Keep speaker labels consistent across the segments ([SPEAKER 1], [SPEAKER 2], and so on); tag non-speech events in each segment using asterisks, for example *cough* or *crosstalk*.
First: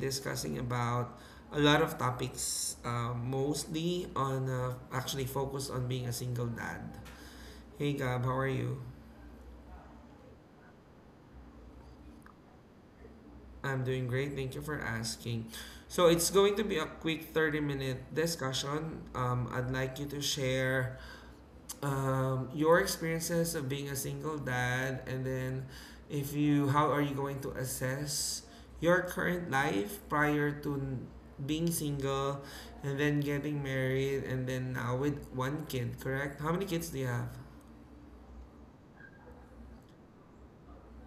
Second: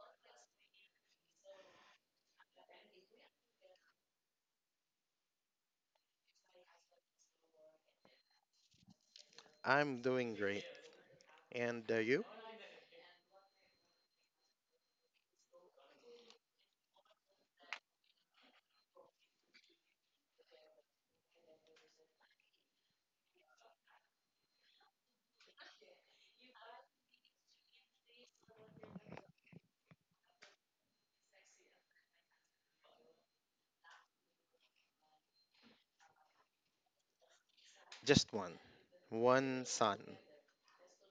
[SPEAKER 1] discussing about a lot of topics, mostly on actually focused on being a single dad. Hey Gab, how are you?
[SPEAKER 2] I'm doing great. And you?
[SPEAKER 1] I'm doing great. Thank you for asking. So it's going to be a quick 30-minute discussion. I'd like you to share your experiences of being a single dad and then if you how are you going to assess your current life prior to being single and then getting married and then now with one kid, correct? How many kids do you have?
[SPEAKER 2] Just one. One son.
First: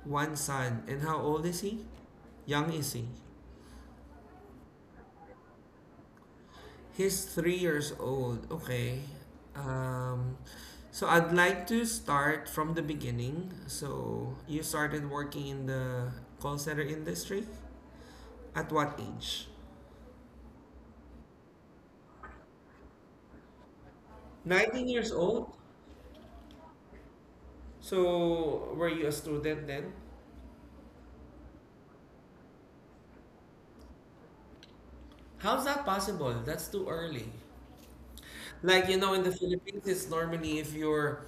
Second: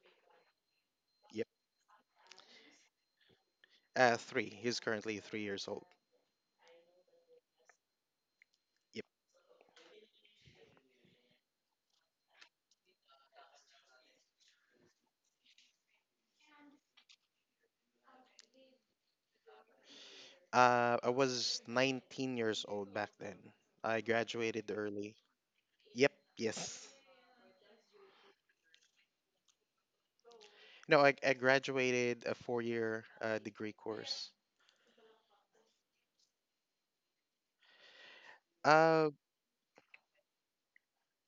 [SPEAKER 1] One son. And how
[SPEAKER 2] Yep.
[SPEAKER 1] old is he? Young is he?
[SPEAKER 2] Three. He's currently 3 years old.
[SPEAKER 1] He's 3 years old. Okay.
[SPEAKER 2] Yep.
[SPEAKER 1] Um, so I'd like to start from the beginning. So you started working in the call center industry at what age?
[SPEAKER 2] I was 19 years old back then. I graduated
[SPEAKER 1] 19 years
[SPEAKER 2] early.
[SPEAKER 1] old?
[SPEAKER 2] Yep. Yes.
[SPEAKER 1] So were you a student then?
[SPEAKER 2] No, I graduated a 4-year degree course.
[SPEAKER 1] How's that possible? That's too early. Like,
[SPEAKER 2] Uh,
[SPEAKER 1] in the Philippines, it's normally if you're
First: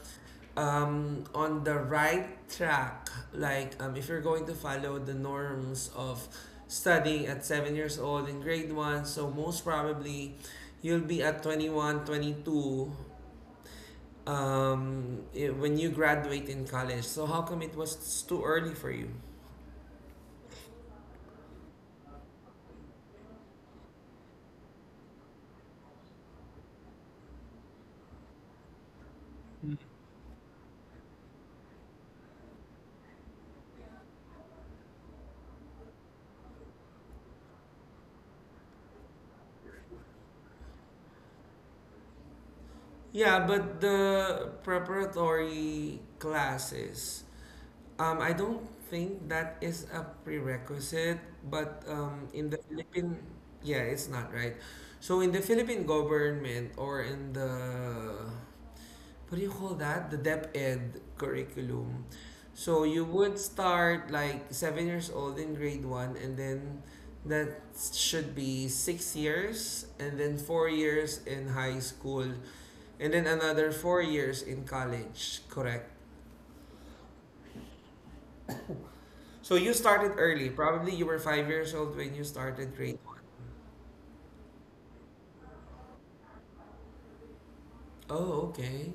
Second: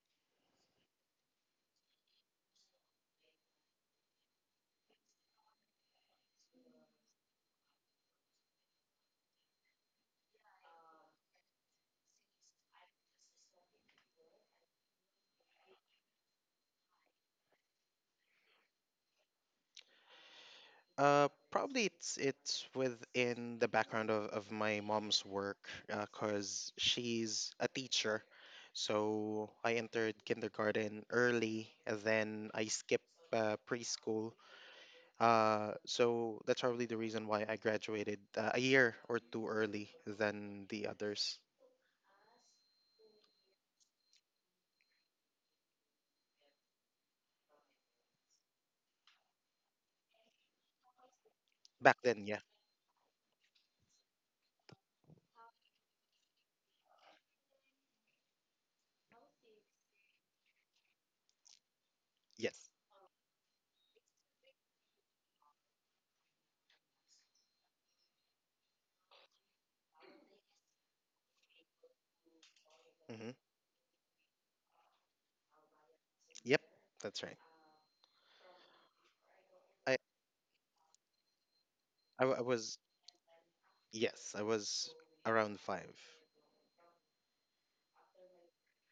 [SPEAKER 1] on the right track, like if you're going to follow the norms of studying at 7 years old in grade one, so most probably you'll be at 21, 22, when you graduate in college. So, how come it was too early for you?
[SPEAKER 2] Probably it's within the background of my mom's work, cause she's a teacher. So I entered kindergarten early, and then I skipped preschool. So that's probably the reason why I graduated a year or two early than the others
[SPEAKER 1] Yeah, but the preparatory classes, I don't think that is a prerequisite, but
[SPEAKER 2] back then. Yeah.
[SPEAKER 1] in the Philippine, yeah, it's not right. So in the Philippine government or in the what do you call that? The Dep Ed curriculum.
[SPEAKER 2] Yes.
[SPEAKER 1] So you would start like 7 years old in grade one, and then that should be 6 years, and then 4 years in high school, and then
[SPEAKER 2] Hmm.
[SPEAKER 1] another 4 years in college. Correct.
[SPEAKER 2] Yep. That's right.
[SPEAKER 1] So you
[SPEAKER 2] I,
[SPEAKER 1] started early. Probably you were 5 years old when you
[SPEAKER 2] I w- I
[SPEAKER 1] started
[SPEAKER 2] was
[SPEAKER 1] grade one.
[SPEAKER 2] Yes, I was around 5.
[SPEAKER 1] Oh, okay.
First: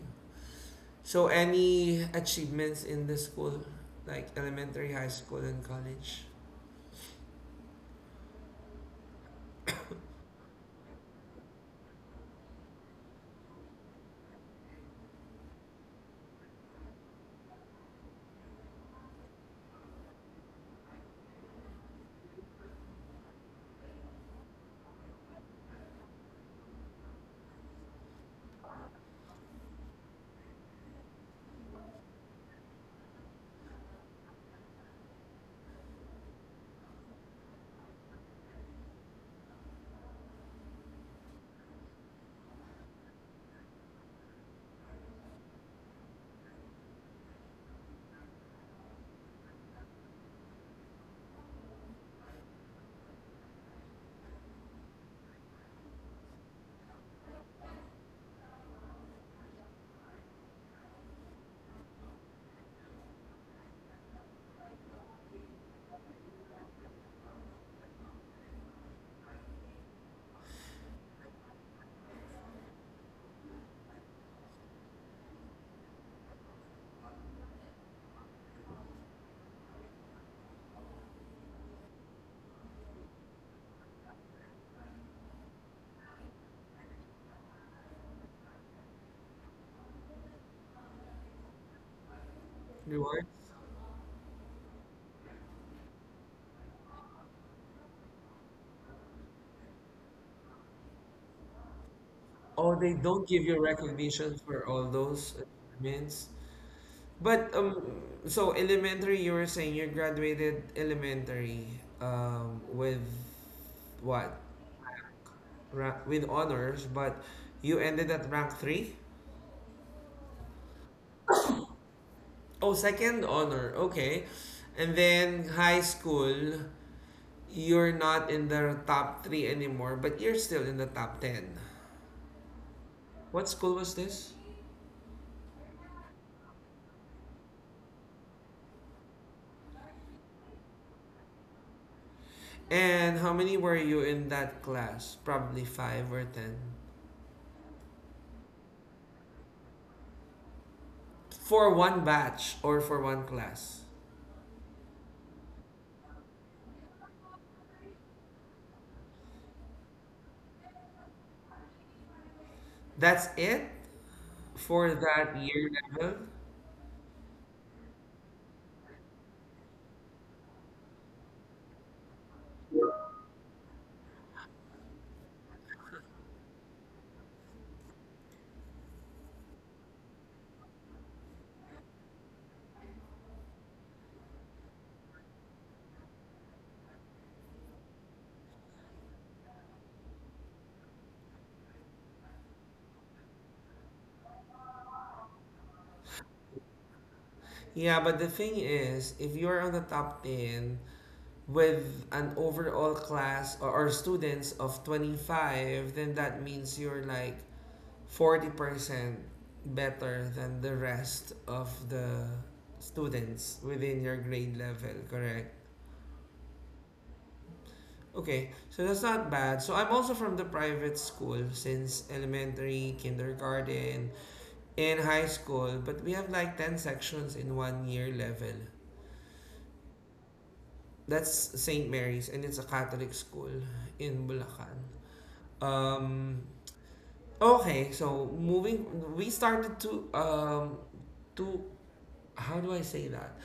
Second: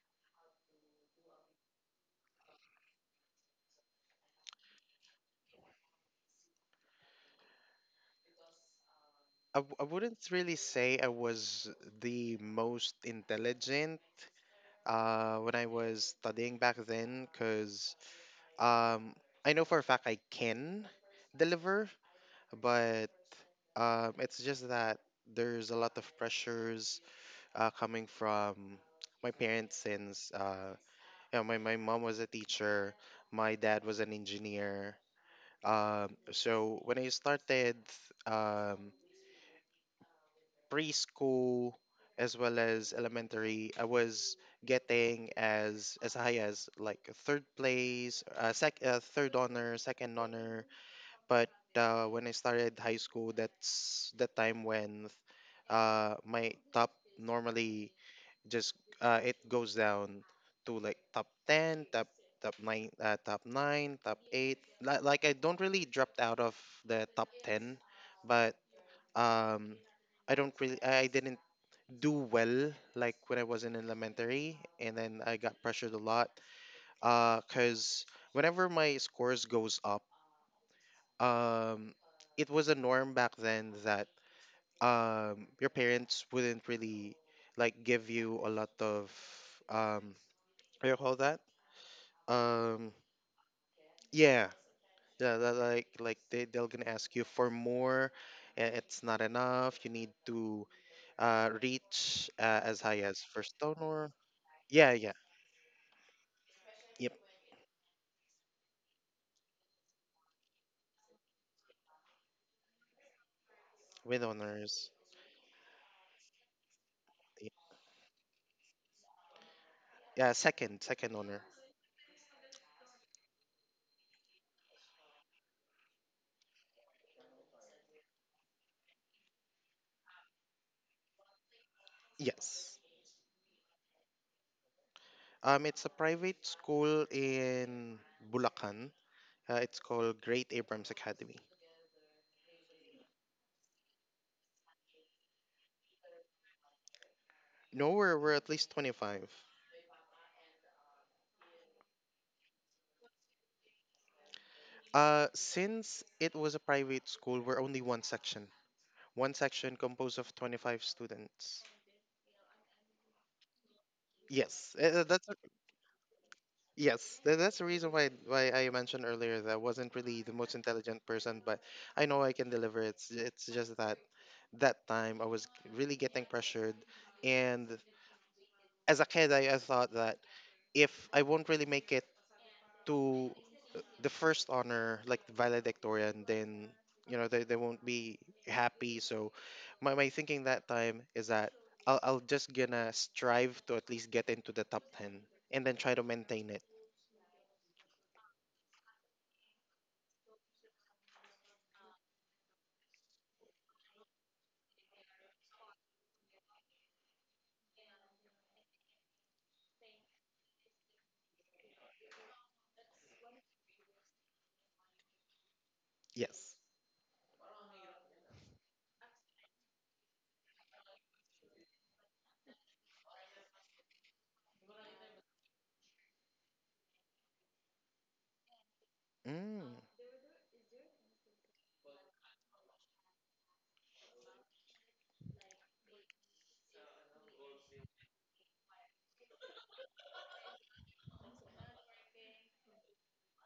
[SPEAKER 1] So any achievements in the school, like elementary, high school, and college?
[SPEAKER 2] I wouldn't really say I was the most intelligent when I was studying back then because um, I know for a fact I can deliver, but it's just that there's a lot of pressures coming from my parents since my mom was a teacher, my dad was an engineer. So when I started um, preschool as well as elementary, I was getting as high as like a third place, sec third honor, second honor. But when I started high school, that's the time when my top normally just it goes down to like top 10, top 9, top 8. Like I don't really dropped out of the top 10. But um I don't really I didn't do well like when I was in elementary, and then I got pressured a lot. Cuz whenever my scores goes up, um it was a norm back then that your parents wouldn't really like give you a lot of um what do you call that? um
[SPEAKER 1] Rewards?
[SPEAKER 2] yeah. Yeah, like they're gonna ask you for more, and it's not enough. You need to reach
[SPEAKER 1] Oh,
[SPEAKER 2] as
[SPEAKER 1] they
[SPEAKER 2] high as
[SPEAKER 1] don't give
[SPEAKER 2] first
[SPEAKER 1] you
[SPEAKER 2] donor.
[SPEAKER 1] recognition for all
[SPEAKER 2] Yeah, yeah,
[SPEAKER 1] those achievements.
[SPEAKER 2] yeah.
[SPEAKER 1] But so elementary, you were saying you graduated elementary with
[SPEAKER 2] With
[SPEAKER 1] what?
[SPEAKER 2] honors.
[SPEAKER 1] With honors, but you ended at rank three?
[SPEAKER 2] Yeah, second honor.
[SPEAKER 1] Oh, second honor. Okay, and then high school, you're not in the top three anymore, but you're still in the top ten.
[SPEAKER 2] Yes.
[SPEAKER 1] What school was this?
[SPEAKER 2] It's a private school in Bulacan. It's called Great Abrams Academy.
[SPEAKER 1] And how many were you in that class? Probably five or ten.
[SPEAKER 2] No, we're at least 25.
[SPEAKER 1] For one batch or for one class.
[SPEAKER 2] Since it was a private school, we're only one section. One section composed of 25 students.
[SPEAKER 1] That's it
[SPEAKER 2] Yes,
[SPEAKER 1] for that year level.
[SPEAKER 2] yes. That's the reason why I mentioned earlier that I wasn't really the most intelligent person, but I know I can deliver. It's just that that time I was really getting pressured. And as a kid, I thought that if I won't really make it to the first honor, like the valedictorian, then they won't be happy. So my thinking that time is that I'll just gonna strive to at least get into the top 10 and then try to maintain it.
[SPEAKER 1] Yeah, but the thing is, if you're on the top 10 with an overall class or students of 25, then that means you're like 40% better than the rest of the students within your grade level, correct?
[SPEAKER 2] Yes.
[SPEAKER 1] Okay, so that's not bad. So I'm also from the private school since elementary, kindergarten, in high school, but we have like 10 sections in one year level.
[SPEAKER 2] Mm,
[SPEAKER 1] That's St. Mary's and it's a Catholic school in Bulacan. Um, okay, so moving, we started to, to, how do I say that?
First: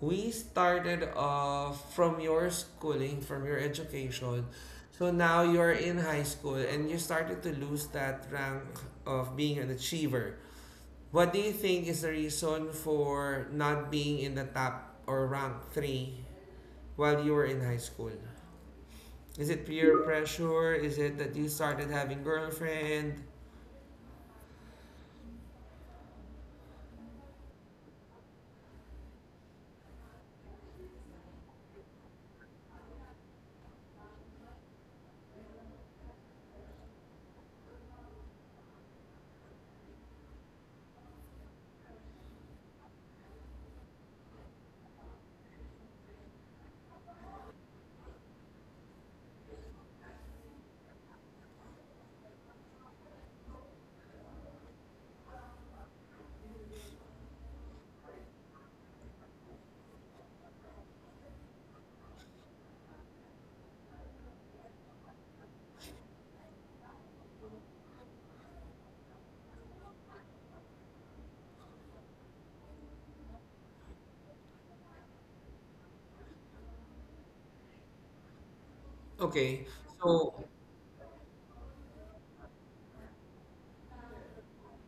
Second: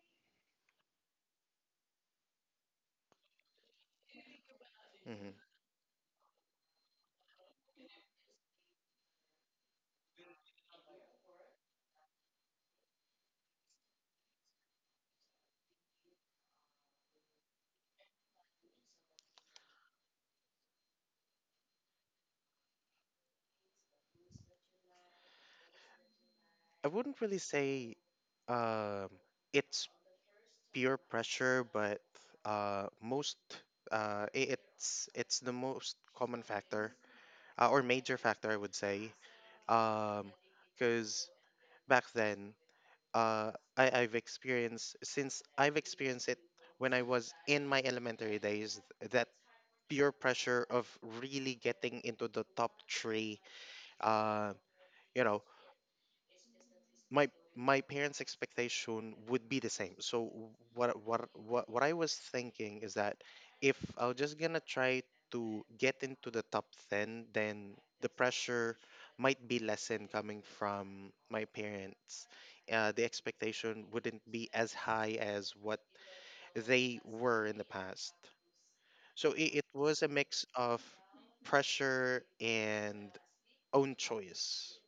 [SPEAKER 1] We started off from your schooling, from your education. So
[SPEAKER 2] hmm.
[SPEAKER 1] now you're in high school and you started to lose that rank of being an achiever. What do you think is the reason for not being in the top or rank three while you were in high school? Is it peer pressure? Is it that you started having girlfriend?
[SPEAKER 2] I wouldn't really say um, it's peer pressure, but uh, most it's the most common factor, or major factor I would say. Um, because back then, uh, I I've experienced since I've experienced it when I was in my elementary days, that peer pressure of really getting into the top three. Uh, you know, my my parents' expectation would be the same. So what I was thinking is that if I was just gonna try to get into the top 10, then the pressure might be lessened coming from my parents. The expectation wouldn't be as high as what they were in the past. So it,
[SPEAKER 1] Okay,
[SPEAKER 2] it was a
[SPEAKER 1] so
[SPEAKER 2] mix of pressure and own choice.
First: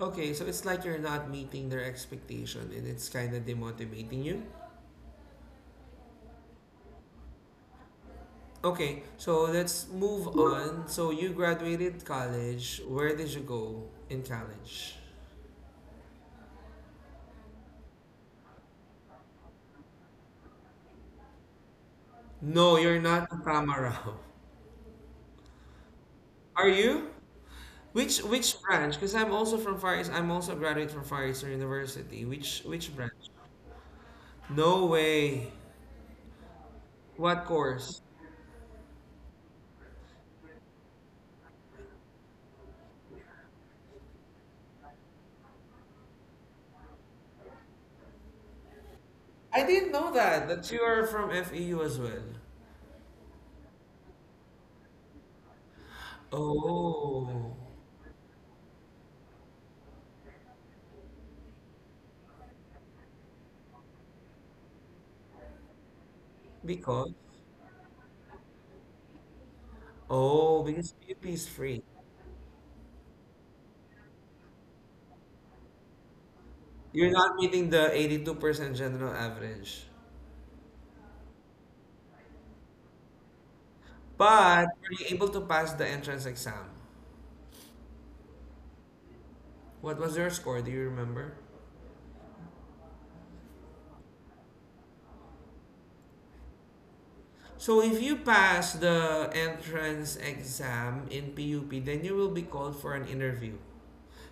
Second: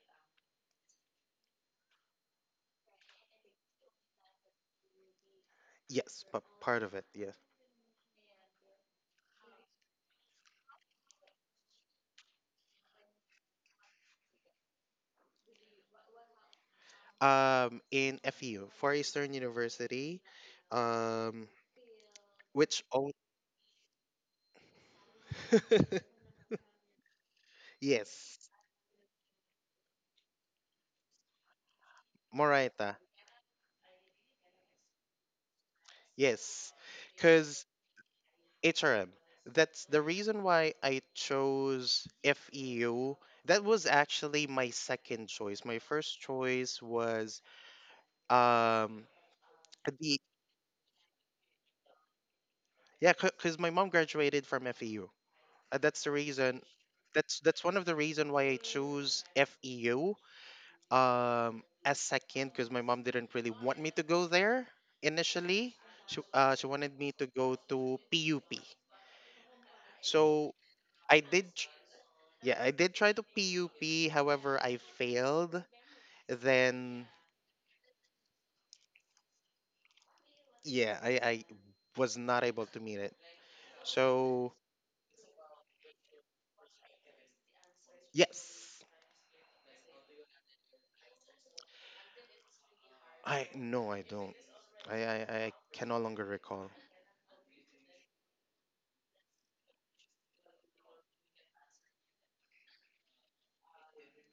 [SPEAKER 1] okay, so it's like you're not meeting their expectation and it's kind of demotivating you.
[SPEAKER 2] Yes, but part of it, yeah.
[SPEAKER 1] Okay, so let's move on. So you graduated college. Where did you go in college?
[SPEAKER 2] In FU, Far Eastern University. um
[SPEAKER 1] No,
[SPEAKER 2] which
[SPEAKER 1] you're
[SPEAKER 2] own?
[SPEAKER 1] not a Tamarau.
[SPEAKER 2] *laughs*
[SPEAKER 1] Are you? Which
[SPEAKER 2] Yes.
[SPEAKER 1] which branch? Because I'm also from Far East. I'm also a graduate from Far Eastern University. Which
[SPEAKER 2] Moraita.
[SPEAKER 1] branch? No way.
[SPEAKER 2] Yes.
[SPEAKER 1] What
[SPEAKER 2] Cuz
[SPEAKER 1] course?
[SPEAKER 2] HRM. That's the reason why I chose FEU. That was actually my second choice. My first choice was um
[SPEAKER 1] I didn't know
[SPEAKER 2] the
[SPEAKER 1] that that you are from FEU as well.
[SPEAKER 2] yeah, cuz my mom graduated from FEU. Uh, that's the reason that's
[SPEAKER 1] Oh,
[SPEAKER 2] that's one of the reason why I chose FEU as second because my mom didn't really want me to go there initially. She wanted me
[SPEAKER 1] because
[SPEAKER 2] to go to PUP. So
[SPEAKER 1] oh because
[SPEAKER 2] I
[SPEAKER 1] PUP is
[SPEAKER 2] did tr-
[SPEAKER 1] free.
[SPEAKER 2] yeah, I did try to PUP, however I failed. Then
[SPEAKER 1] You're not meeting the 82% general average,
[SPEAKER 2] yeah, I was not able to meet it. So
[SPEAKER 1] but were you able to pass the entrance exam?
[SPEAKER 2] yes.
[SPEAKER 1] What was your score? Do you remember?
[SPEAKER 2] I No, I don't. I I, I can no longer recall.
[SPEAKER 1] So if you pass the entrance exam in PUP, then you will be called for an interview.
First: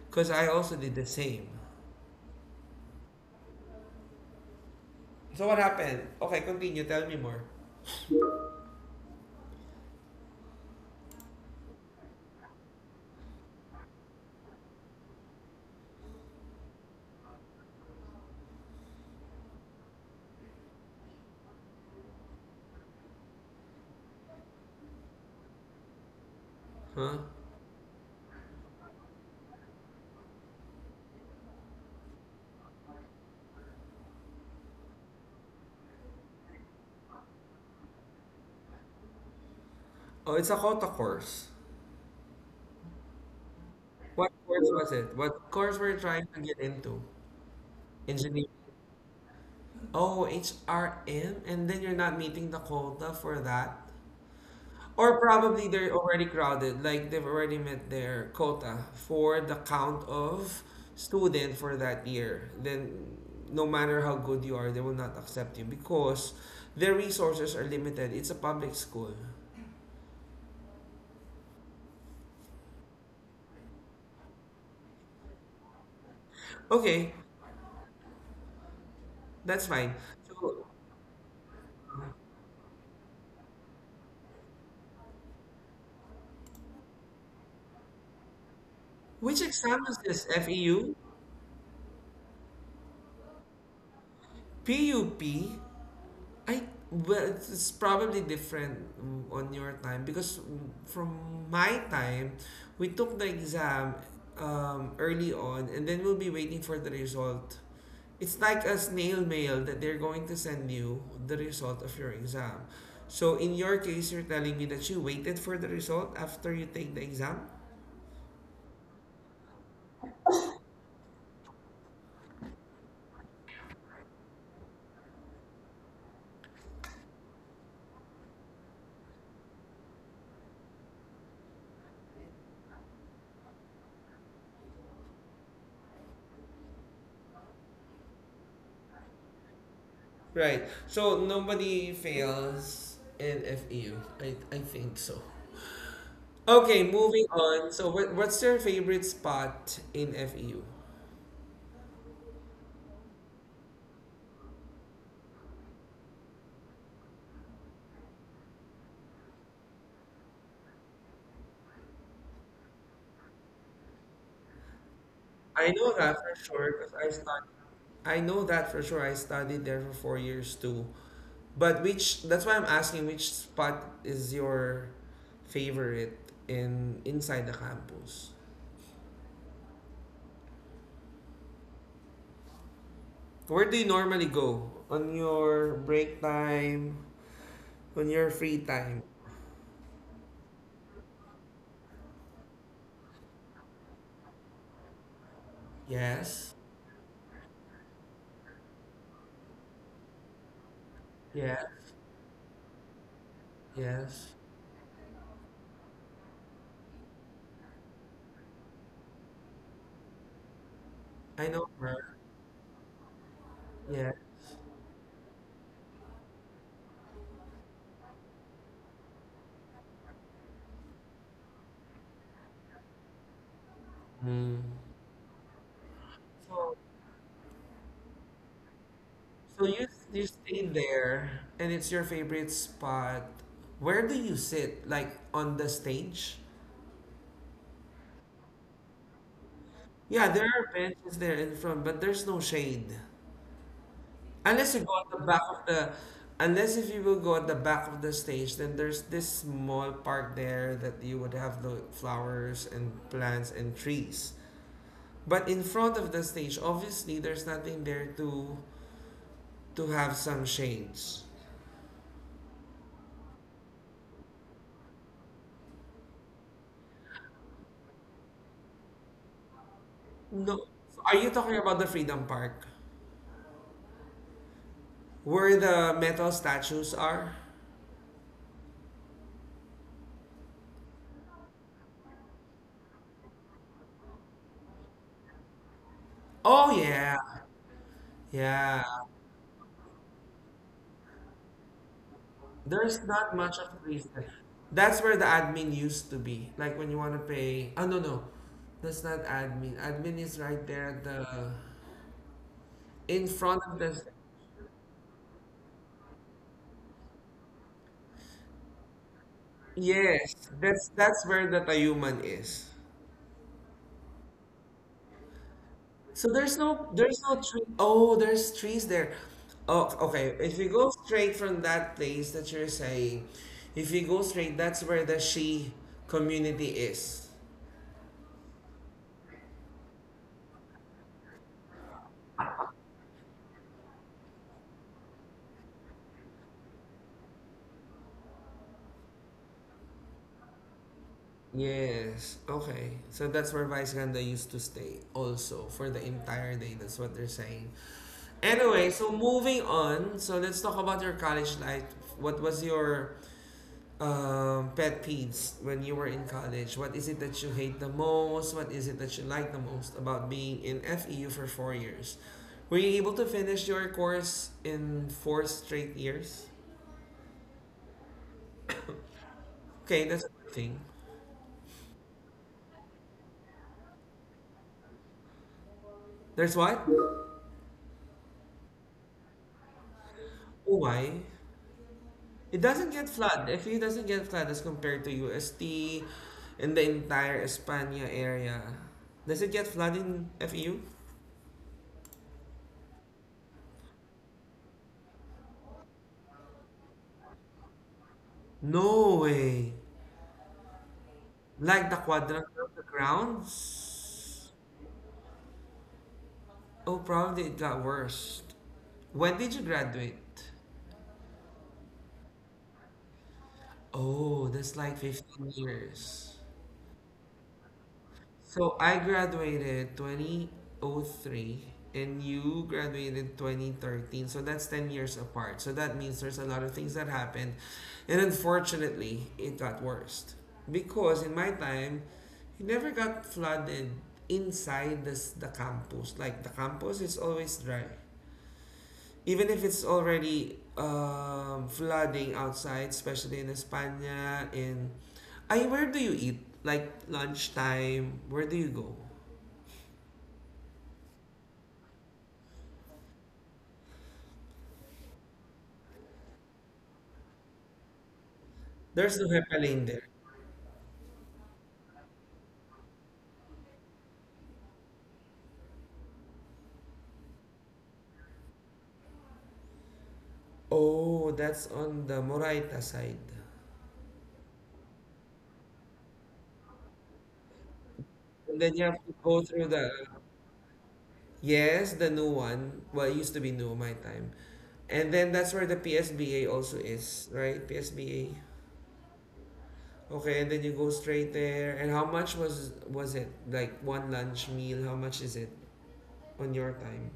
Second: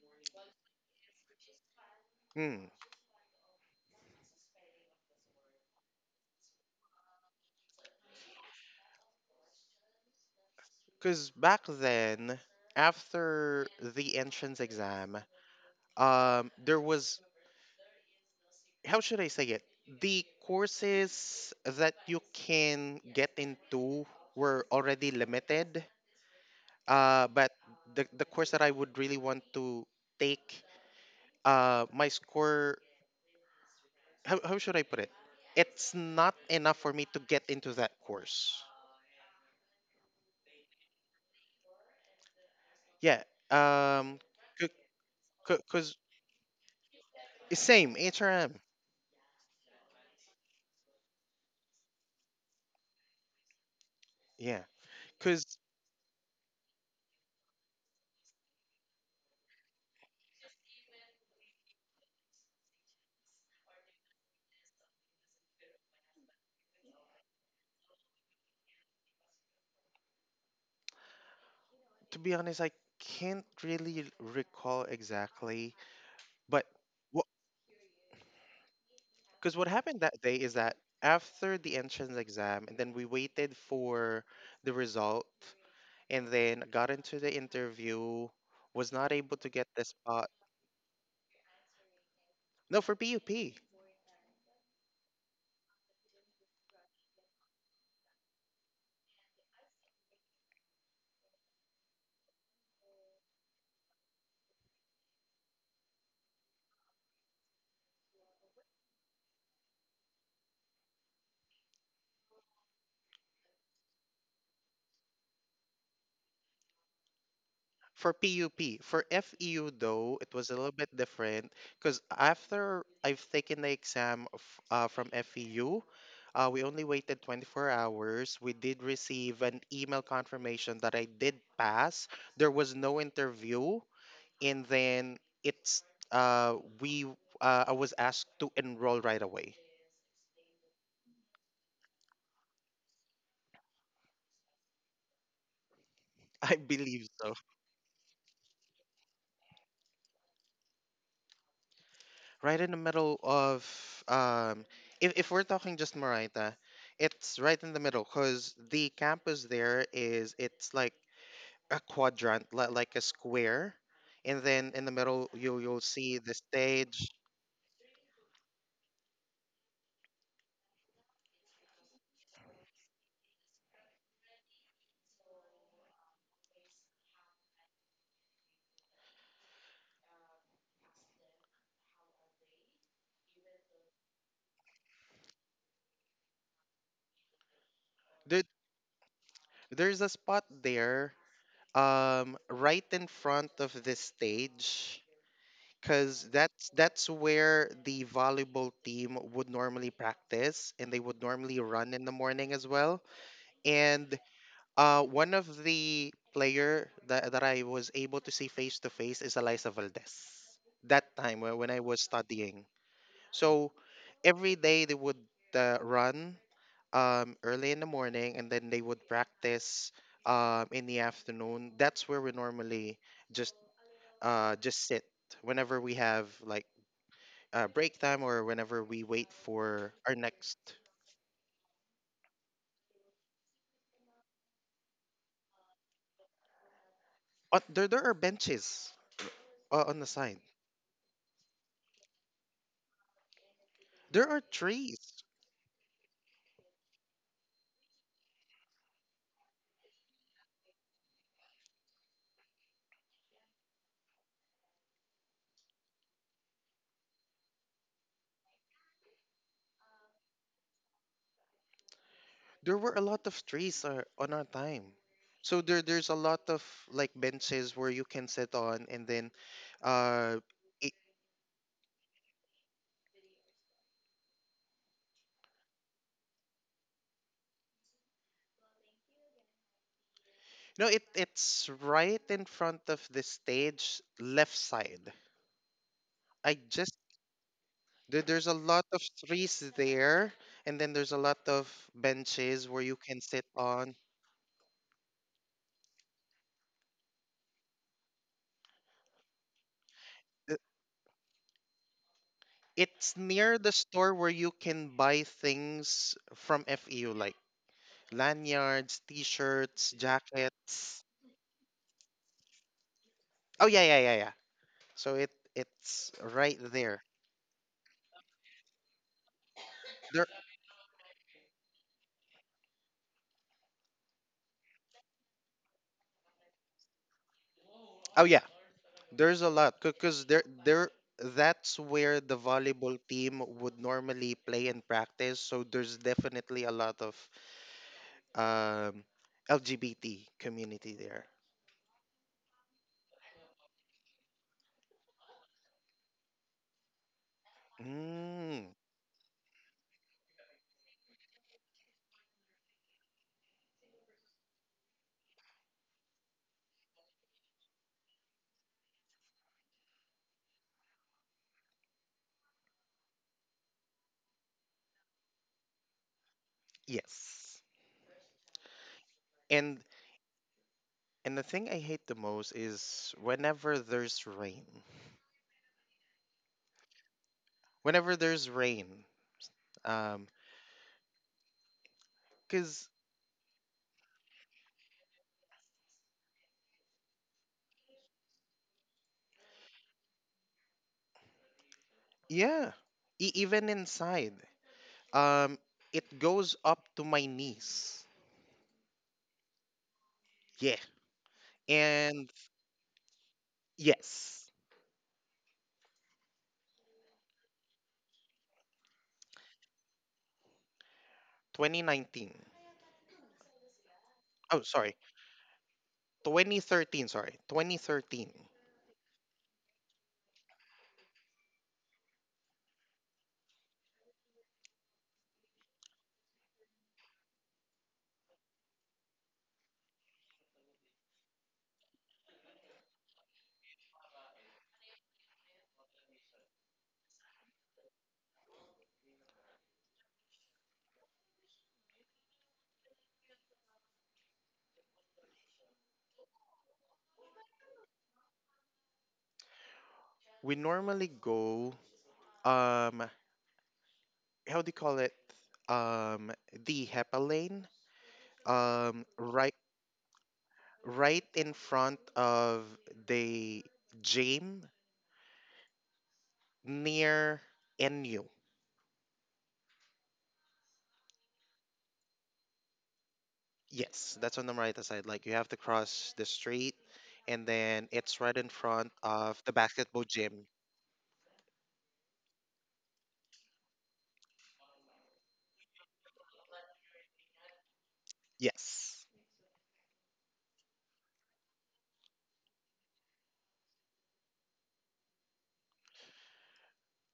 [SPEAKER 1] Because I also did the same.
[SPEAKER 2] Hmm.
[SPEAKER 1] So what happened? Okay, continue. Tell me more.
[SPEAKER 2] Cause back then after the entrance exam, there was, how should I say it? The courses that you can get into were already limited.
[SPEAKER 1] Huh?
[SPEAKER 2] But the course that I would really want to take, my score, how should I put it? It's not enough for me to get into that course.
[SPEAKER 1] Oh, it's a quota course.
[SPEAKER 2] Yeah. Um,
[SPEAKER 1] What course was it? What course were
[SPEAKER 2] because
[SPEAKER 1] you trying to get into?
[SPEAKER 2] same
[SPEAKER 1] Engineering.
[SPEAKER 2] HRM.
[SPEAKER 1] Oh, HRM? And then you're not meeting the quota for that?
[SPEAKER 2] Yeah.
[SPEAKER 1] Or
[SPEAKER 2] Because
[SPEAKER 1] probably they're already crowded, like they've already met their quota for the count of student for that year. Then no matter how good you are, they will not accept you because their resources are limited. It's a public school.
[SPEAKER 2] to be honest, I can't really recall exactly, but.
[SPEAKER 1] Okay,
[SPEAKER 2] Because what
[SPEAKER 1] that's fine.
[SPEAKER 2] happened that day is
[SPEAKER 1] So
[SPEAKER 2] that after the entrance exam, and then we waited for the result, and then got into the interview, was not able
[SPEAKER 1] which
[SPEAKER 2] to get the
[SPEAKER 1] exam is this?
[SPEAKER 2] spot.
[SPEAKER 1] FEU?
[SPEAKER 2] No, for PUP.
[SPEAKER 1] PUP? I well, it's probably different on your time because from my time, we took the exam early on, and then we'll be waiting for the result. It's like a snail mail that they're going to send you the result of your exam. So in your case, you're telling me that you waited for the result after you take the exam,
[SPEAKER 2] For PUP. For FEU, though, it was a little bit different because after I've taken the exam of, from FEU, we only waited 24 hours. We did receive an email confirmation that I did pass. There was no interview, and then it's we I was asked to enroll right away.
[SPEAKER 1] right? So nobody fails in FEU. I think so.
[SPEAKER 2] *laughs* I
[SPEAKER 1] Okay,
[SPEAKER 2] believe
[SPEAKER 1] moving
[SPEAKER 2] so.
[SPEAKER 1] on. So, what's your favorite spot in FEU?
[SPEAKER 2] Right in the middle of um if we're talking just Marita, it's right in the middle cuz the campus there is it's like a quadrant, like a square, and then in the middle
[SPEAKER 1] I
[SPEAKER 2] you'll
[SPEAKER 1] know that
[SPEAKER 2] see the
[SPEAKER 1] for sure because I
[SPEAKER 2] stage.
[SPEAKER 1] studied. I know that for sure. I studied there for 4 years too. But which? That's why I'm asking. Which spot is your favorite in inside the campus? Where do you normally go on your break time? On your
[SPEAKER 2] There,
[SPEAKER 1] free time?
[SPEAKER 2] there's a spot there right in front of the stage because
[SPEAKER 1] Yes.
[SPEAKER 2] that's where the volleyball team would normally practice, and they would normally
[SPEAKER 1] Yes.
[SPEAKER 2] run in the morning as well. And
[SPEAKER 1] Yes.
[SPEAKER 2] one of the player that I was able to see face to face is Eliza Valdez that time
[SPEAKER 1] I
[SPEAKER 2] when,
[SPEAKER 1] know
[SPEAKER 2] when I was
[SPEAKER 1] her.
[SPEAKER 2] studying. So every
[SPEAKER 1] Yes.
[SPEAKER 2] day they would run early in the morning, and then they would practice in the afternoon. That's where we normally just
[SPEAKER 1] Mm.
[SPEAKER 2] just sit whenever we have like
[SPEAKER 1] So
[SPEAKER 2] break time or whenever we wait
[SPEAKER 1] So you
[SPEAKER 2] for our
[SPEAKER 1] you
[SPEAKER 2] next.
[SPEAKER 1] stay there, and it's your favorite spot. Where do you sit? Like on the stage?
[SPEAKER 2] There are benches on the
[SPEAKER 1] Yeah,
[SPEAKER 2] side.
[SPEAKER 1] there are benches there in front, but there's no shade.
[SPEAKER 2] There are
[SPEAKER 1] Unless you go at
[SPEAKER 2] trees.
[SPEAKER 1] the back of the, unless if you will go at the back of the stage, then there's this small park there that you would have the flowers and plants and trees. But in front of the stage, obviously there's nothing there to have some shades.
[SPEAKER 2] There were a lot of trees on our time. So there's a lot of like benches where you can sit on, and then, uh,
[SPEAKER 1] No,
[SPEAKER 2] it,
[SPEAKER 1] are you talking about the Freedom Park? Where the metal statues are?
[SPEAKER 2] no, it's right in front of the stage, left side. I
[SPEAKER 1] Oh
[SPEAKER 2] just
[SPEAKER 1] yeah.
[SPEAKER 2] There's a lot
[SPEAKER 1] Yeah.
[SPEAKER 2] of trees there, and then there's a lot of benches where you
[SPEAKER 1] There's
[SPEAKER 2] can
[SPEAKER 1] not
[SPEAKER 2] sit
[SPEAKER 1] much of a
[SPEAKER 2] on.
[SPEAKER 1] reason. That's where the admin used to be. Like when you want to pay. Oh no, no. That's not admin. Admin is right there at the
[SPEAKER 2] It's
[SPEAKER 1] in
[SPEAKER 2] near
[SPEAKER 1] front
[SPEAKER 2] the
[SPEAKER 1] of the.
[SPEAKER 2] store where you can buy things from FEU, like lanyards, t-shirts,
[SPEAKER 1] Yes. That's
[SPEAKER 2] jackets.
[SPEAKER 1] that's where the Tayuman is.
[SPEAKER 2] Oh yeah, yeah, yeah, yeah. So it's
[SPEAKER 1] So
[SPEAKER 2] right
[SPEAKER 1] there's no
[SPEAKER 2] there.
[SPEAKER 1] there's no tree. Oh, there's trees there. Oh,
[SPEAKER 2] There.
[SPEAKER 1] okay. If you go straight from that place that you're saying, if you go straight, that's where the Shi community is.
[SPEAKER 2] Oh yeah, there's a lot because there, that's where the volleyball team would normally play and practice. So there's definitely a lot of um, LGBT community there.
[SPEAKER 1] Yes. Okay. So that's where Vice Ganda used to stay also for the entire day. That's what they're saying.
[SPEAKER 2] Mm,
[SPEAKER 1] Anyway, so moving on. So let's talk about your college life. What was your pet peeves when you were in college? What is it that you hate the most? What is it that you like the most about being in FEU for 4 years? Were you able to finish your course in four straight years?
[SPEAKER 2] yes. And
[SPEAKER 1] Okay, that's a good thing.
[SPEAKER 2] And the thing I hate the most is whenever there's rain.
[SPEAKER 1] There's what? Oh,
[SPEAKER 2] Whenever there's rain, um,
[SPEAKER 1] why? It doesn't
[SPEAKER 2] cause
[SPEAKER 1] get flood. Actually, it doesn't get flood as compared to UST in the entire Espana area. Does it get flood in FEU?
[SPEAKER 2] yeah, even inside, um, it goes up to my knees.
[SPEAKER 1] No way.
[SPEAKER 2] Yeah,
[SPEAKER 1] Like the
[SPEAKER 2] and
[SPEAKER 1] quadrangle of the grounds?
[SPEAKER 2] yes,
[SPEAKER 1] Oh, probably it got worse. When did you graduate?
[SPEAKER 2] 2019.
[SPEAKER 1] Oh,
[SPEAKER 2] Oh,
[SPEAKER 1] that's like
[SPEAKER 2] sorry,
[SPEAKER 1] 15 years.
[SPEAKER 2] 2013. Sorry, 2013.
[SPEAKER 1] So I graduated 2003 and you graduated 2013. So that's 10 years apart. So that means there's a lot of things that happened. And unfortunately, it got worse. Because in my time, it never got flooded inside the campus. Like the campus is always dry. Even if it's already flooding outside, especially in España, in... Ay, where do you eat? Like lunchtime, where do you go?
[SPEAKER 2] We normally go um, how do you call it? Um, the HEPA lane. Um,
[SPEAKER 1] There's no
[SPEAKER 2] right
[SPEAKER 1] hepaline there.
[SPEAKER 2] right in front of the gym near NU.
[SPEAKER 1] Oh, that's on the Moraita side.
[SPEAKER 2] Yes, that's on the right side. Like you have to cross the street, and then it's right in
[SPEAKER 1] And then you
[SPEAKER 2] front
[SPEAKER 1] have to go
[SPEAKER 2] of the
[SPEAKER 1] through the
[SPEAKER 2] basketball gym.
[SPEAKER 1] yes, the new one. Well, it used to be new my time. And then that's where the PSBA also is, right? PSBA.
[SPEAKER 2] Yes.
[SPEAKER 1] Okay, and then you go straight there. And how much was it? Like one lunch meal, how much is it on your time?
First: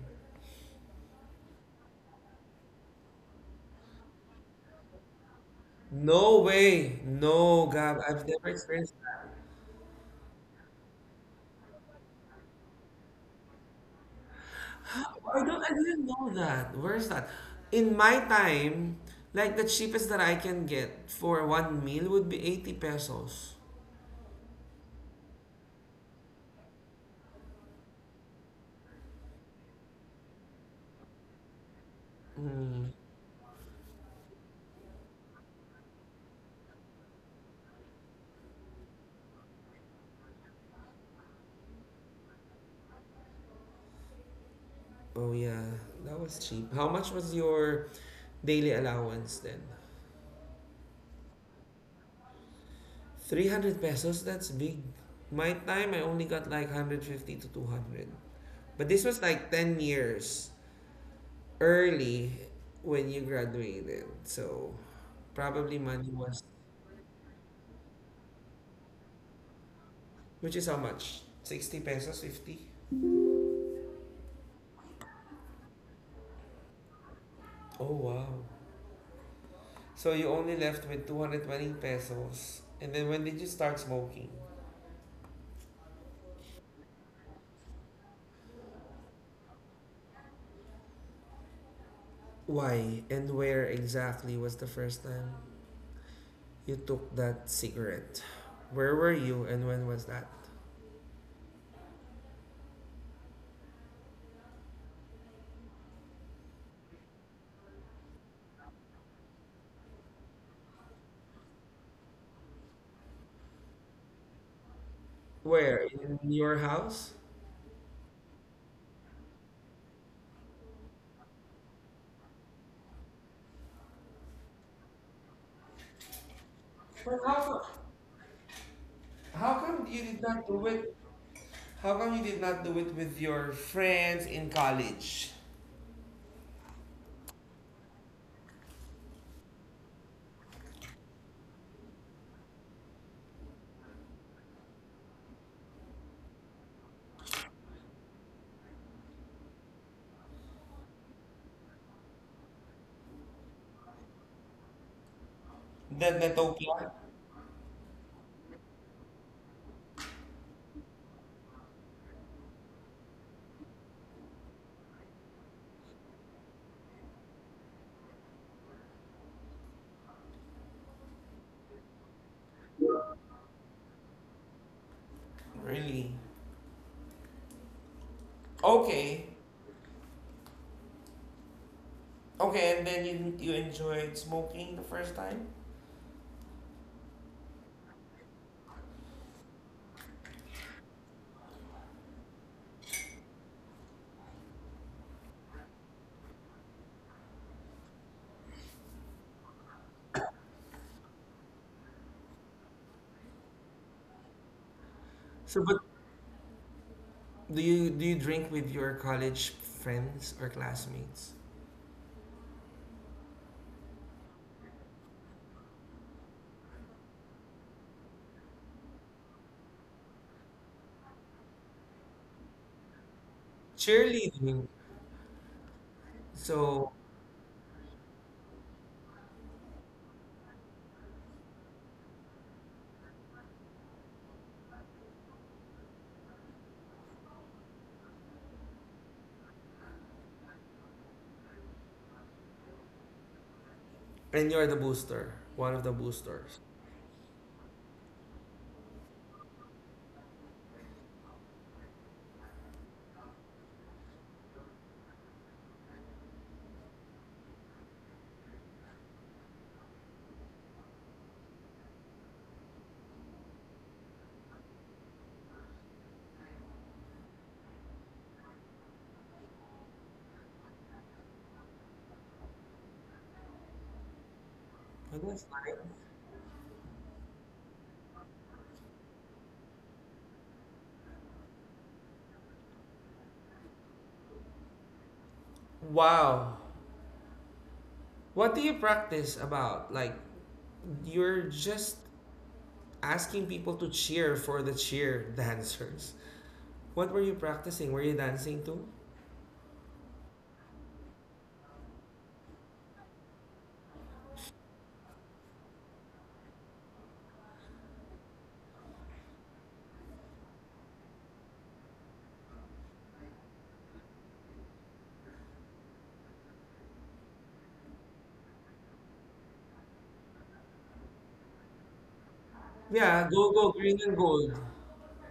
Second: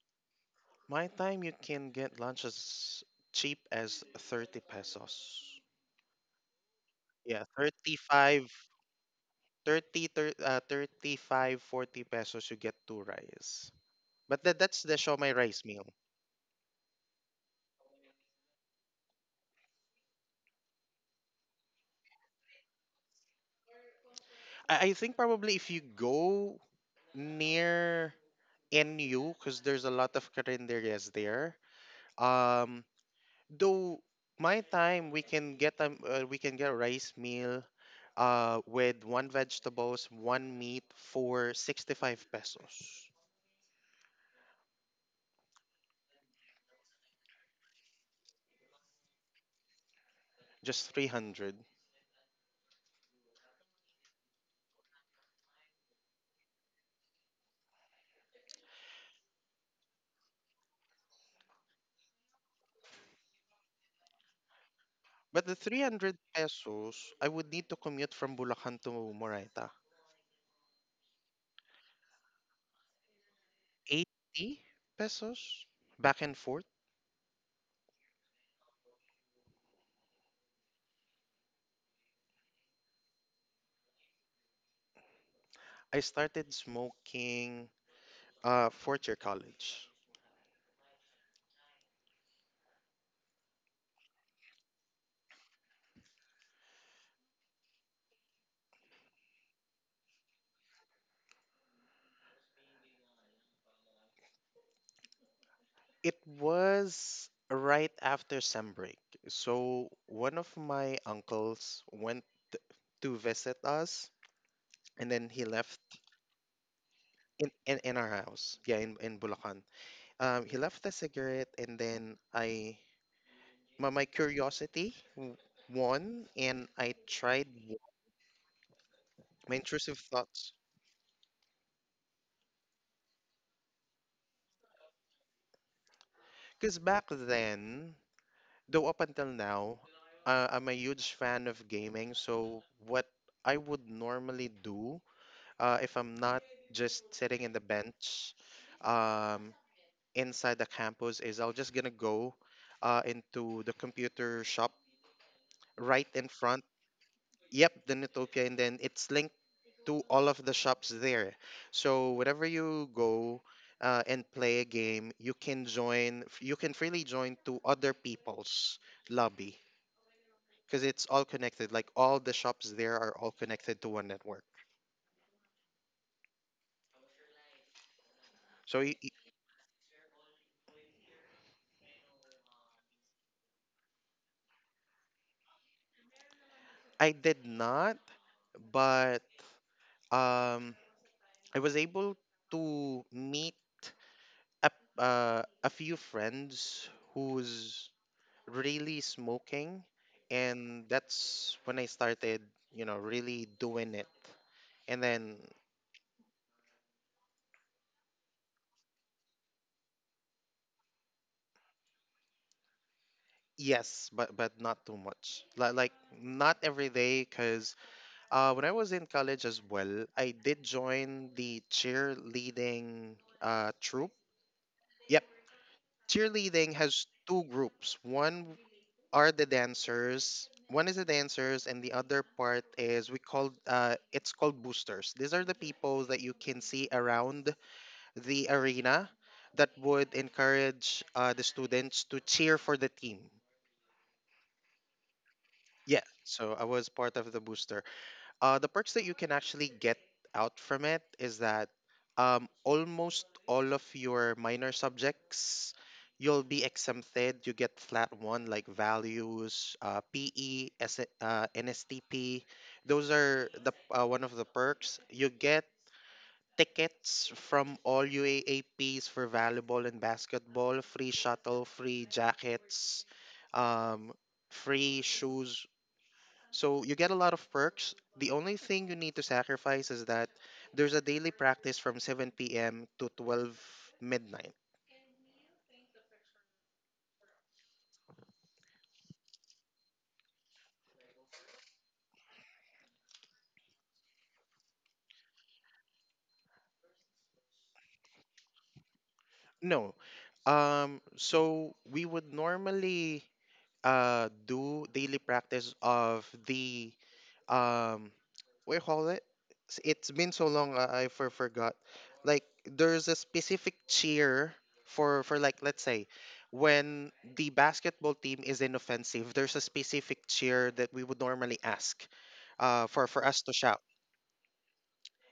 [SPEAKER 2] My time you can get lunch as cheap as 30 pesos.
[SPEAKER 1] No way.
[SPEAKER 2] Yeah,
[SPEAKER 1] No, Gab, I've never
[SPEAKER 2] 35
[SPEAKER 1] experienced.
[SPEAKER 2] thirty, thir- uh, 35, 40 pesos you get two rice. But that's the show my
[SPEAKER 1] I don't,
[SPEAKER 2] rice
[SPEAKER 1] I
[SPEAKER 2] meal.
[SPEAKER 1] didn't know that. Where is that? In my time, like the cheapest that I can get for one meal would be 80 pesos.
[SPEAKER 2] I think probably if you go near NU because there's a lot of carinderias there. Um,
[SPEAKER 1] Mm.
[SPEAKER 2] though my time we can get a rice meal with one vegetables, one meat for 65 pesos,
[SPEAKER 1] Oh yeah, that was cheap. How much was your daily allowance then?
[SPEAKER 2] just 300.
[SPEAKER 1] 300 pesos? That's big. My time, I only got like 150 to 200. But this was like 10 years early when you graduated. So
[SPEAKER 2] But the
[SPEAKER 1] probably money
[SPEAKER 2] 300
[SPEAKER 1] was,
[SPEAKER 2] pesos, I would need to commute from Bulacan to Moraita.
[SPEAKER 1] which is how much? 60 pesos, 50?
[SPEAKER 2] 80 pesos back and forth.
[SPEAKER 1] Oh wow. So you only left with 220 pesos. And then when did you start smoking?
[SPEAKER 2] I started smoking fourth year college.
[SPEAKER 1] Why and where exactly was the first time you took that cigarette? Where were you and when was that?
[SPEAKER 2] It was right after sem break. So one of my uncles went to visit us, and then he left
[SPEAKER 1] Where? In your house?
[SPEAKER 2] in our house. Yeah, in Bulacan. He left the cigarette, and then I my curiosity won, and I
[SPEAKER 1] But
[SPEAKER 2] tried
[SPEAKER 1] how
[SPEAKER 2] my
[SPEAKER 1] come
[SPEAKER 2] intrusive
[SPEAKER 1] you did not
[SPEAKER 2] thoughts.
[SPEAKER 1] do it? How come you did not do it with your friends in college?
[SPEAKER 2] Because back then, though up until now, I'm a huge fan of gaming. So what I would normally do, if I'm not just sitting in the bench, um, inside the campus, is I'll just gonna go into the computer shop right
[SPEAKER 1] The
[SPEAKER 2] in front.
[SPEAKER 1] Netopia?
[SPEAKER 2] Yep, the Nutopia, and then it's linked to all of the shops there. So whenever you go and play a game, you can join. You can freely join to other people's lobby because it's all connected. Like all the shops there are all connected to one network.
[SPEAKER 1] Really?
[SPEAKER 2] So
[SPEAKER 1] Okay. Okay, and then you enjoyed smoking the first time?
[SPEAKER 2] I did not, but um I was able to meet a a few friends who's really smoking, and that's when I started, really doing it. And then
[SPEAKER 1] So, but do you drink with your college friends or classmates?
[SPEAKER 2] yes, but not too much. Like not every day cuz when I was in college as well, I did join the cheerleading troop.
[SPEAKER 1] Cheerleading.
[SPEAKER 2] Yep. Cheerleading
[SPEAKER 1] So,
[SPEAKER 2] has two groups. One are the dancers. One is the dancers, and the other part is we called it's called boosters. These are the people that you can see around the arena that would encourage the students to cheer for the team.
[SPEAKER 1] and you're the booster, one of the
[SPEAKER 2] Yeah, so
[SPEAKER 1] boosters.
[SPEAKER 2] I was part of the booster. The perks that you can actually get out from it is that almost all of your minor subjects you'll be exempted. You get flat one like values, PE, NSTP. Those are the one of the perks you get. Tickets from all UAAPs for volleyball and basketball, free shuttle, free jackets, um, free
[SPEAKER 1] Oh, that's
[SPEAKER 2] shoes,
[SPEAKER 1] nice.
[SPEAKER 2] so you get a lot of perks. The only thing you need to sacrifice is that there's a daily practice from 7 p.m. to 12 midnight.
[SPEAKER 1] Wow. What do you practice about? Like, you're just asking people to cheer for the cheer *laughs* dancers. What were you practicing? Were you dancing too?
[SPEAKER 2] No. So we would normally do daily practice of the um, what do you call it? It's been so long forgot. Like there's a specific cheer for like let's say when the basketball team is inoffensive, there's a specific cheer that we would normally ask, for
[SPEAKER 1] Yeah,
[SPEAKER 2] us to
[SPEAKER 1] go go
[SPEAKER 2] shout.
[SPEAKER 1] green and gold.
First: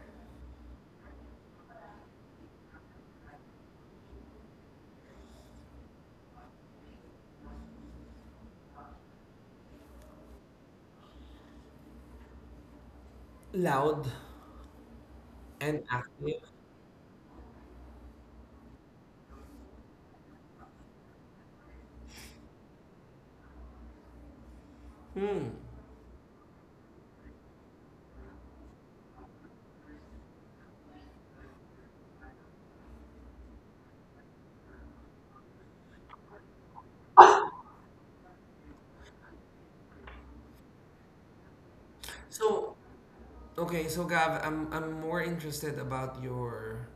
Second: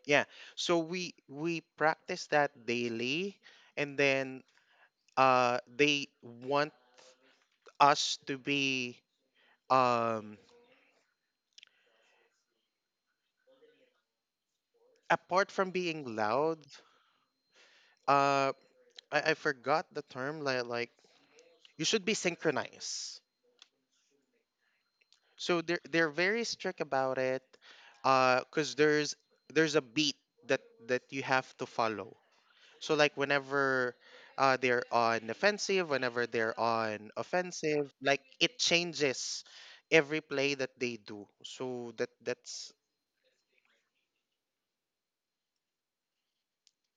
[SPEAKER 2] Yeah. So we practice that daily, and then they want us to be um,
[SPEAKER 1] Loud
[SPEAKER 2] apart from
[SPEAKER 1] and
[SPEAKER 2] being
[SPEAKER 1] active.
[SPEAKER 2] loud. Uh, I forgot the term. Like you should be synchronized.
[SPEAKER 1] Hmm.
[SPEAKER 2] So they're very strict about it. Cause there's a beat that that you have to follow. So like whenever they're on defensive, whenever they're on offensive, like it changes every play that they do. So that that's.
[SPEAKER 1] So Okay, so Gav, I'm more interested about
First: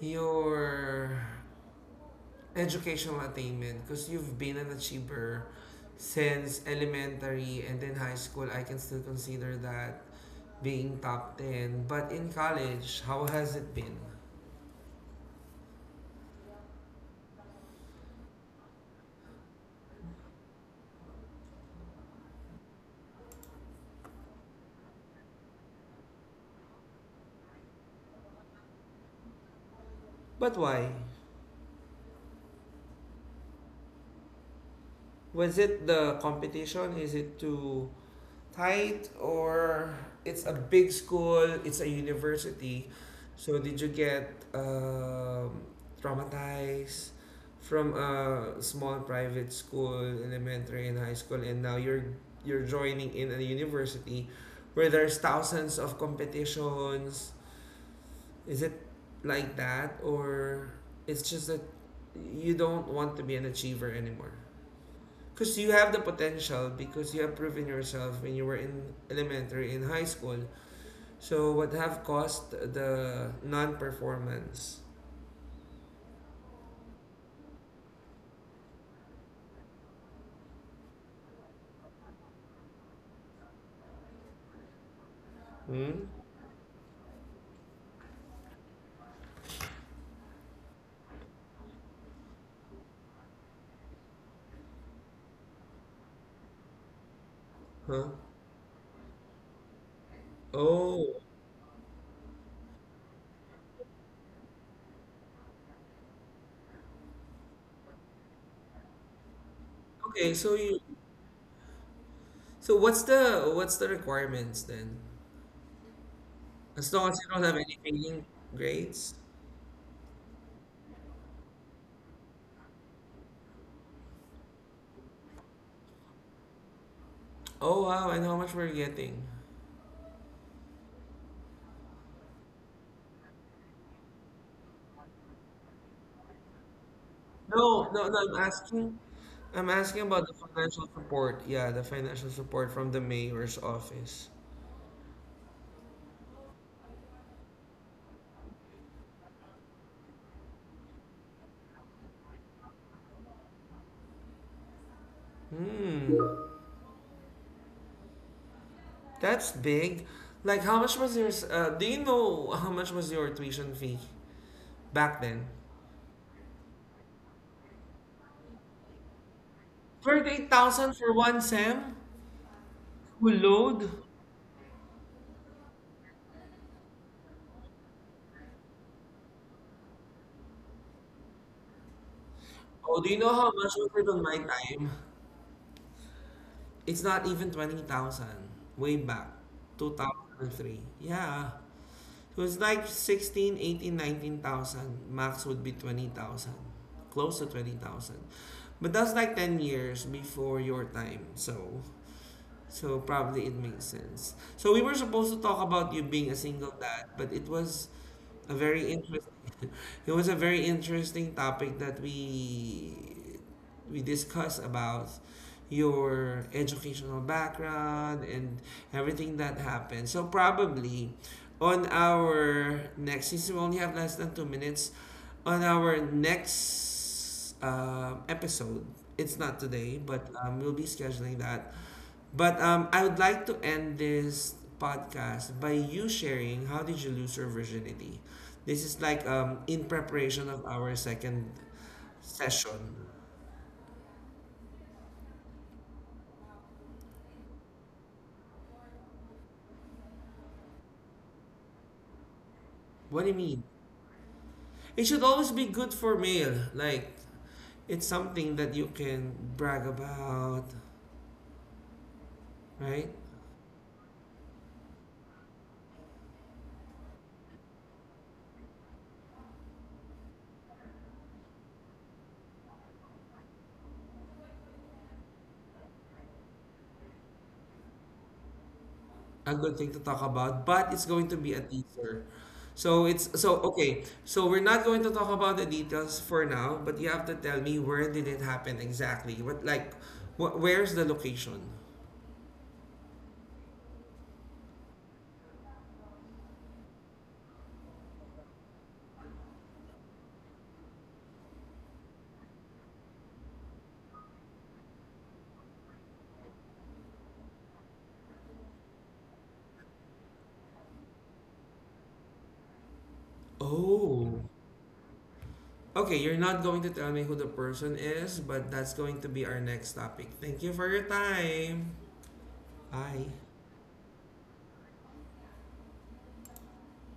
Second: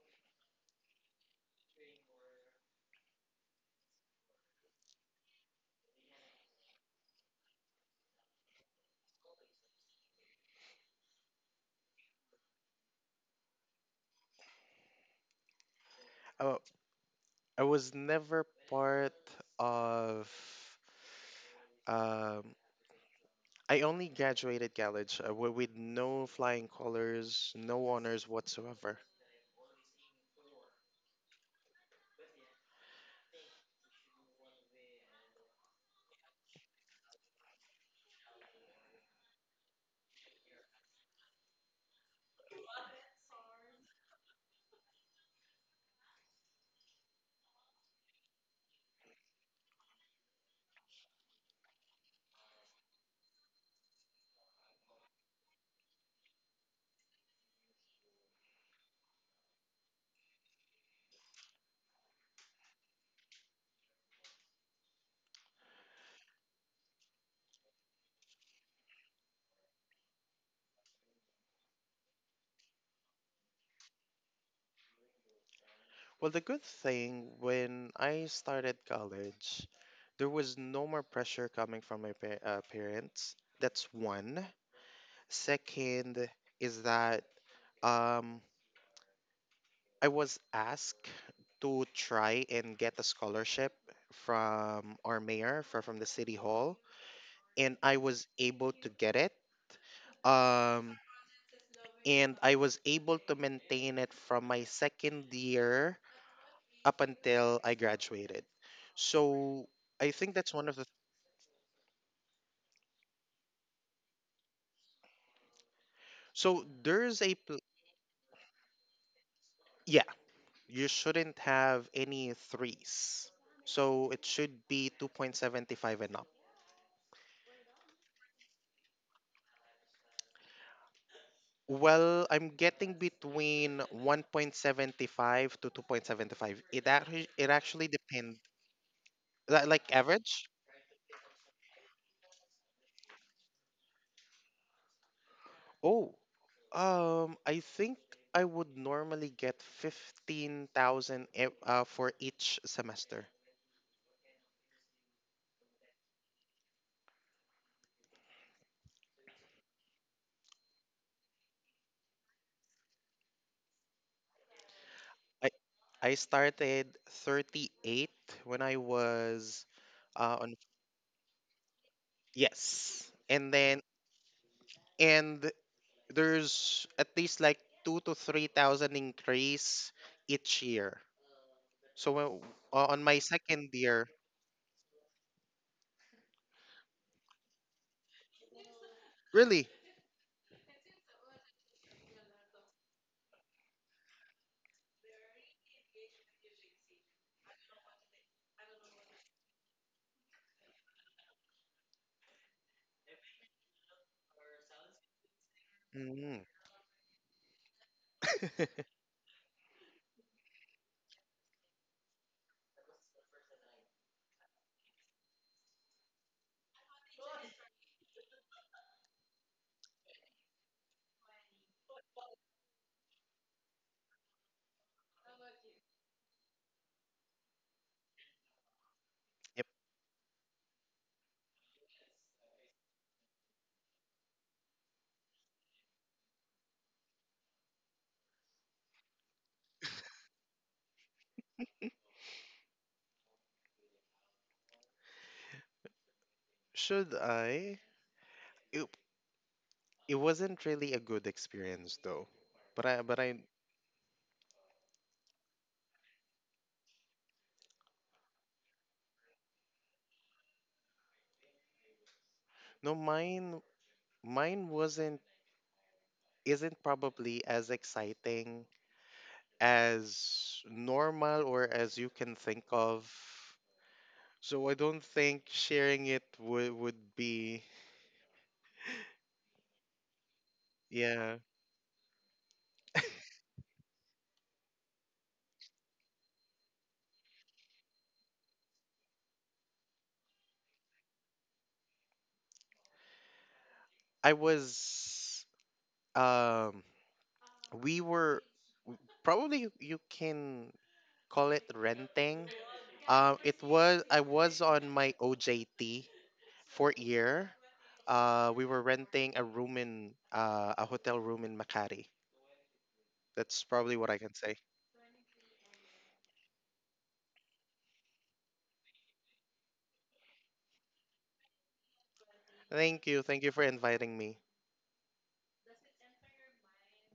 [SPEAKER 1] your educational attainment because you've been an achiever since elementary and then high school. I can still consider that being top ten. But in college, how has it been?
[SPEAKER 2] Uh. I was never part of. Um, I only graduated college with no flying colors, no honors whatsoever.
[SPEAKER 1] But why? Was it the competition? Is it to tight or it's a big school, it's a university. So did you get traumatized from a small private school, elementary and high school, and now you're joining in a university where there's thousands of competitions? Is it like that, or it's just that you don't want to be an achiever anymore? Because you have the potential because you have proven yourself when you were in elementary, in high school. So what have caused the non-performance?
[SPEAKER 2] Well, the good thing when I started college, there was no more pressure coming from my parents. That's one.
[SPEAKER 1] Hmm?
[SPEAKER 2] Second is that um, I was asked to try and get a scholarship from our mayor, from the city hall. And I
[SPEAKER 1] Huh?
[SPEAKER 2] was able to get it. Um,
[SPEAKER 1] Oh.
[SPEAKER 2] and I was able to maintain it from my second year up until I graduated. So I
[SPEAKER 1] Okay,
[SPEAKER 2] think
[SPEAKER 1] so
[SPEAKER 2] that's one of
[SPEAKER 1] you
[SPEAKER 2] the.
[SPEAKER 1] so what's the requirements then?
[SPEAKER 2] So
[SPEAKER 1] As long as
[SPEAKER 2] there's
[SPEAKER 1] you
[SPEAKER 2] a.
[SPEAKER 1] don't have
[SPEAKER 2] pl-
[SPEAKER 1] any failing grades?
[SPEAKER 2] Yeah, you shouldn't have any threes. So it should be 2.75 and up.
[SPEAKER 1] Oh wow, and how much we're getting?
[SPEAKER 2] Well, I'm getting between 1.75 to 2.75. It actually
[SPEAKER 1] No, no, no,
[SPEAKER 2] depends.
[SPEAKER 1] I'm
[SPEAKER 2] Like
[SPEAKER 1] asking about the
[SPEAKER 2] average?
[SPEAKER 1] financial support. Yeah, the financial support from the mayor's office.
[SPEAKER 2] Oh. I think I would normally get 15,000 for each semester.
[SPEAKER 1] Hmm. That's big. Like, how much was your, do you know how much was your tuition fee back then?
[SPEAKER 2] I I started 38 when I was
[SPEAKER 1] Thirty
[SPEAKER 2] on
[SPEAKER 1] thousand for one SEM?
[SPEAKER 2] yes.
[SPEAKER 1] Full
[SPEAKER 2] And then
[SPEAKER 1] Load?
[SPEAKER 2] and there's at least like 2 to 3,000 increase each year. So when,
[SPEAKER 1] Oh,
[SPEAKER 2] on
[SPEAKER 1] do you
[SPEAKER 2] my
[SPEAKER 1] know how
[SPEAKER 2] second
[SPEAKER 1] much was it
[SPEAKER 2] year,
[SPEAKER 1] on my time? It's not even 20,000. Way back.
[SPEAKER 2] really?
[SPEAKER 1] 2003. Yeah. So it's like 16, 18, 19,000. Max would be 20,000. Close to 20,000. But that's like 10 years before your time. So probably it makes sense. So we were supposed to talk about you being a
[SPEAKER 2] Mm,
[SPEAKER 1] single dad, but it was a very interesting *laughs* it was a very interesting topic that we discuss about your educational background and everything that happened. So probably on our next since we only have less than 2 minutes, on our next episode, it's not
[SPEAKER 2] yep.
[SPEAKER 1] today, but we'll be scheduling that. But I would like to end this podcast by you sharing how did you lose your virginity. This is like in preparation of our second session.
[SPEAKER 2] Should I? It, It wasn't really a good experience though. But
[SPEAKER 1] What do you
[SPEAKER 2] I
[SPEAKER 1] mean? It should always be good for male. Like, it's something that you can brag about,
[SPEAKER 2] no,
[SPEAKER 1] right?
[SPEAKER 2] mine wasn't, isn't probably as exciting as normal or as you can think of. So I don't think sharing it would be
[SPEAKER 1] A good thing to talk about, but it's going to
[SPEAKER 2] yeah.
[SPEAKER 1] be a teaser. So it's so okay. So we're not going to talk about the details for now, but you have to tell me where did it happen exactly? Where's the location?
[SPEAKER 2] I was um we were probably you you can call it renting. It was I was on my OJT fourth year, we were renting a room in a hotel room in Makati. That's probably what I can
[SPEAKER 1] Oh.
[SPEAKER 2] say.
[SPEAKER 1] Okay, you're not going to tell me who the person is, but that's going to be our next topic. Thank you for your time.
[SPEAKER 2] Thank you.
[SPEAKER 1] Bye.
[SPEAKER 2] Thank you for inviting me.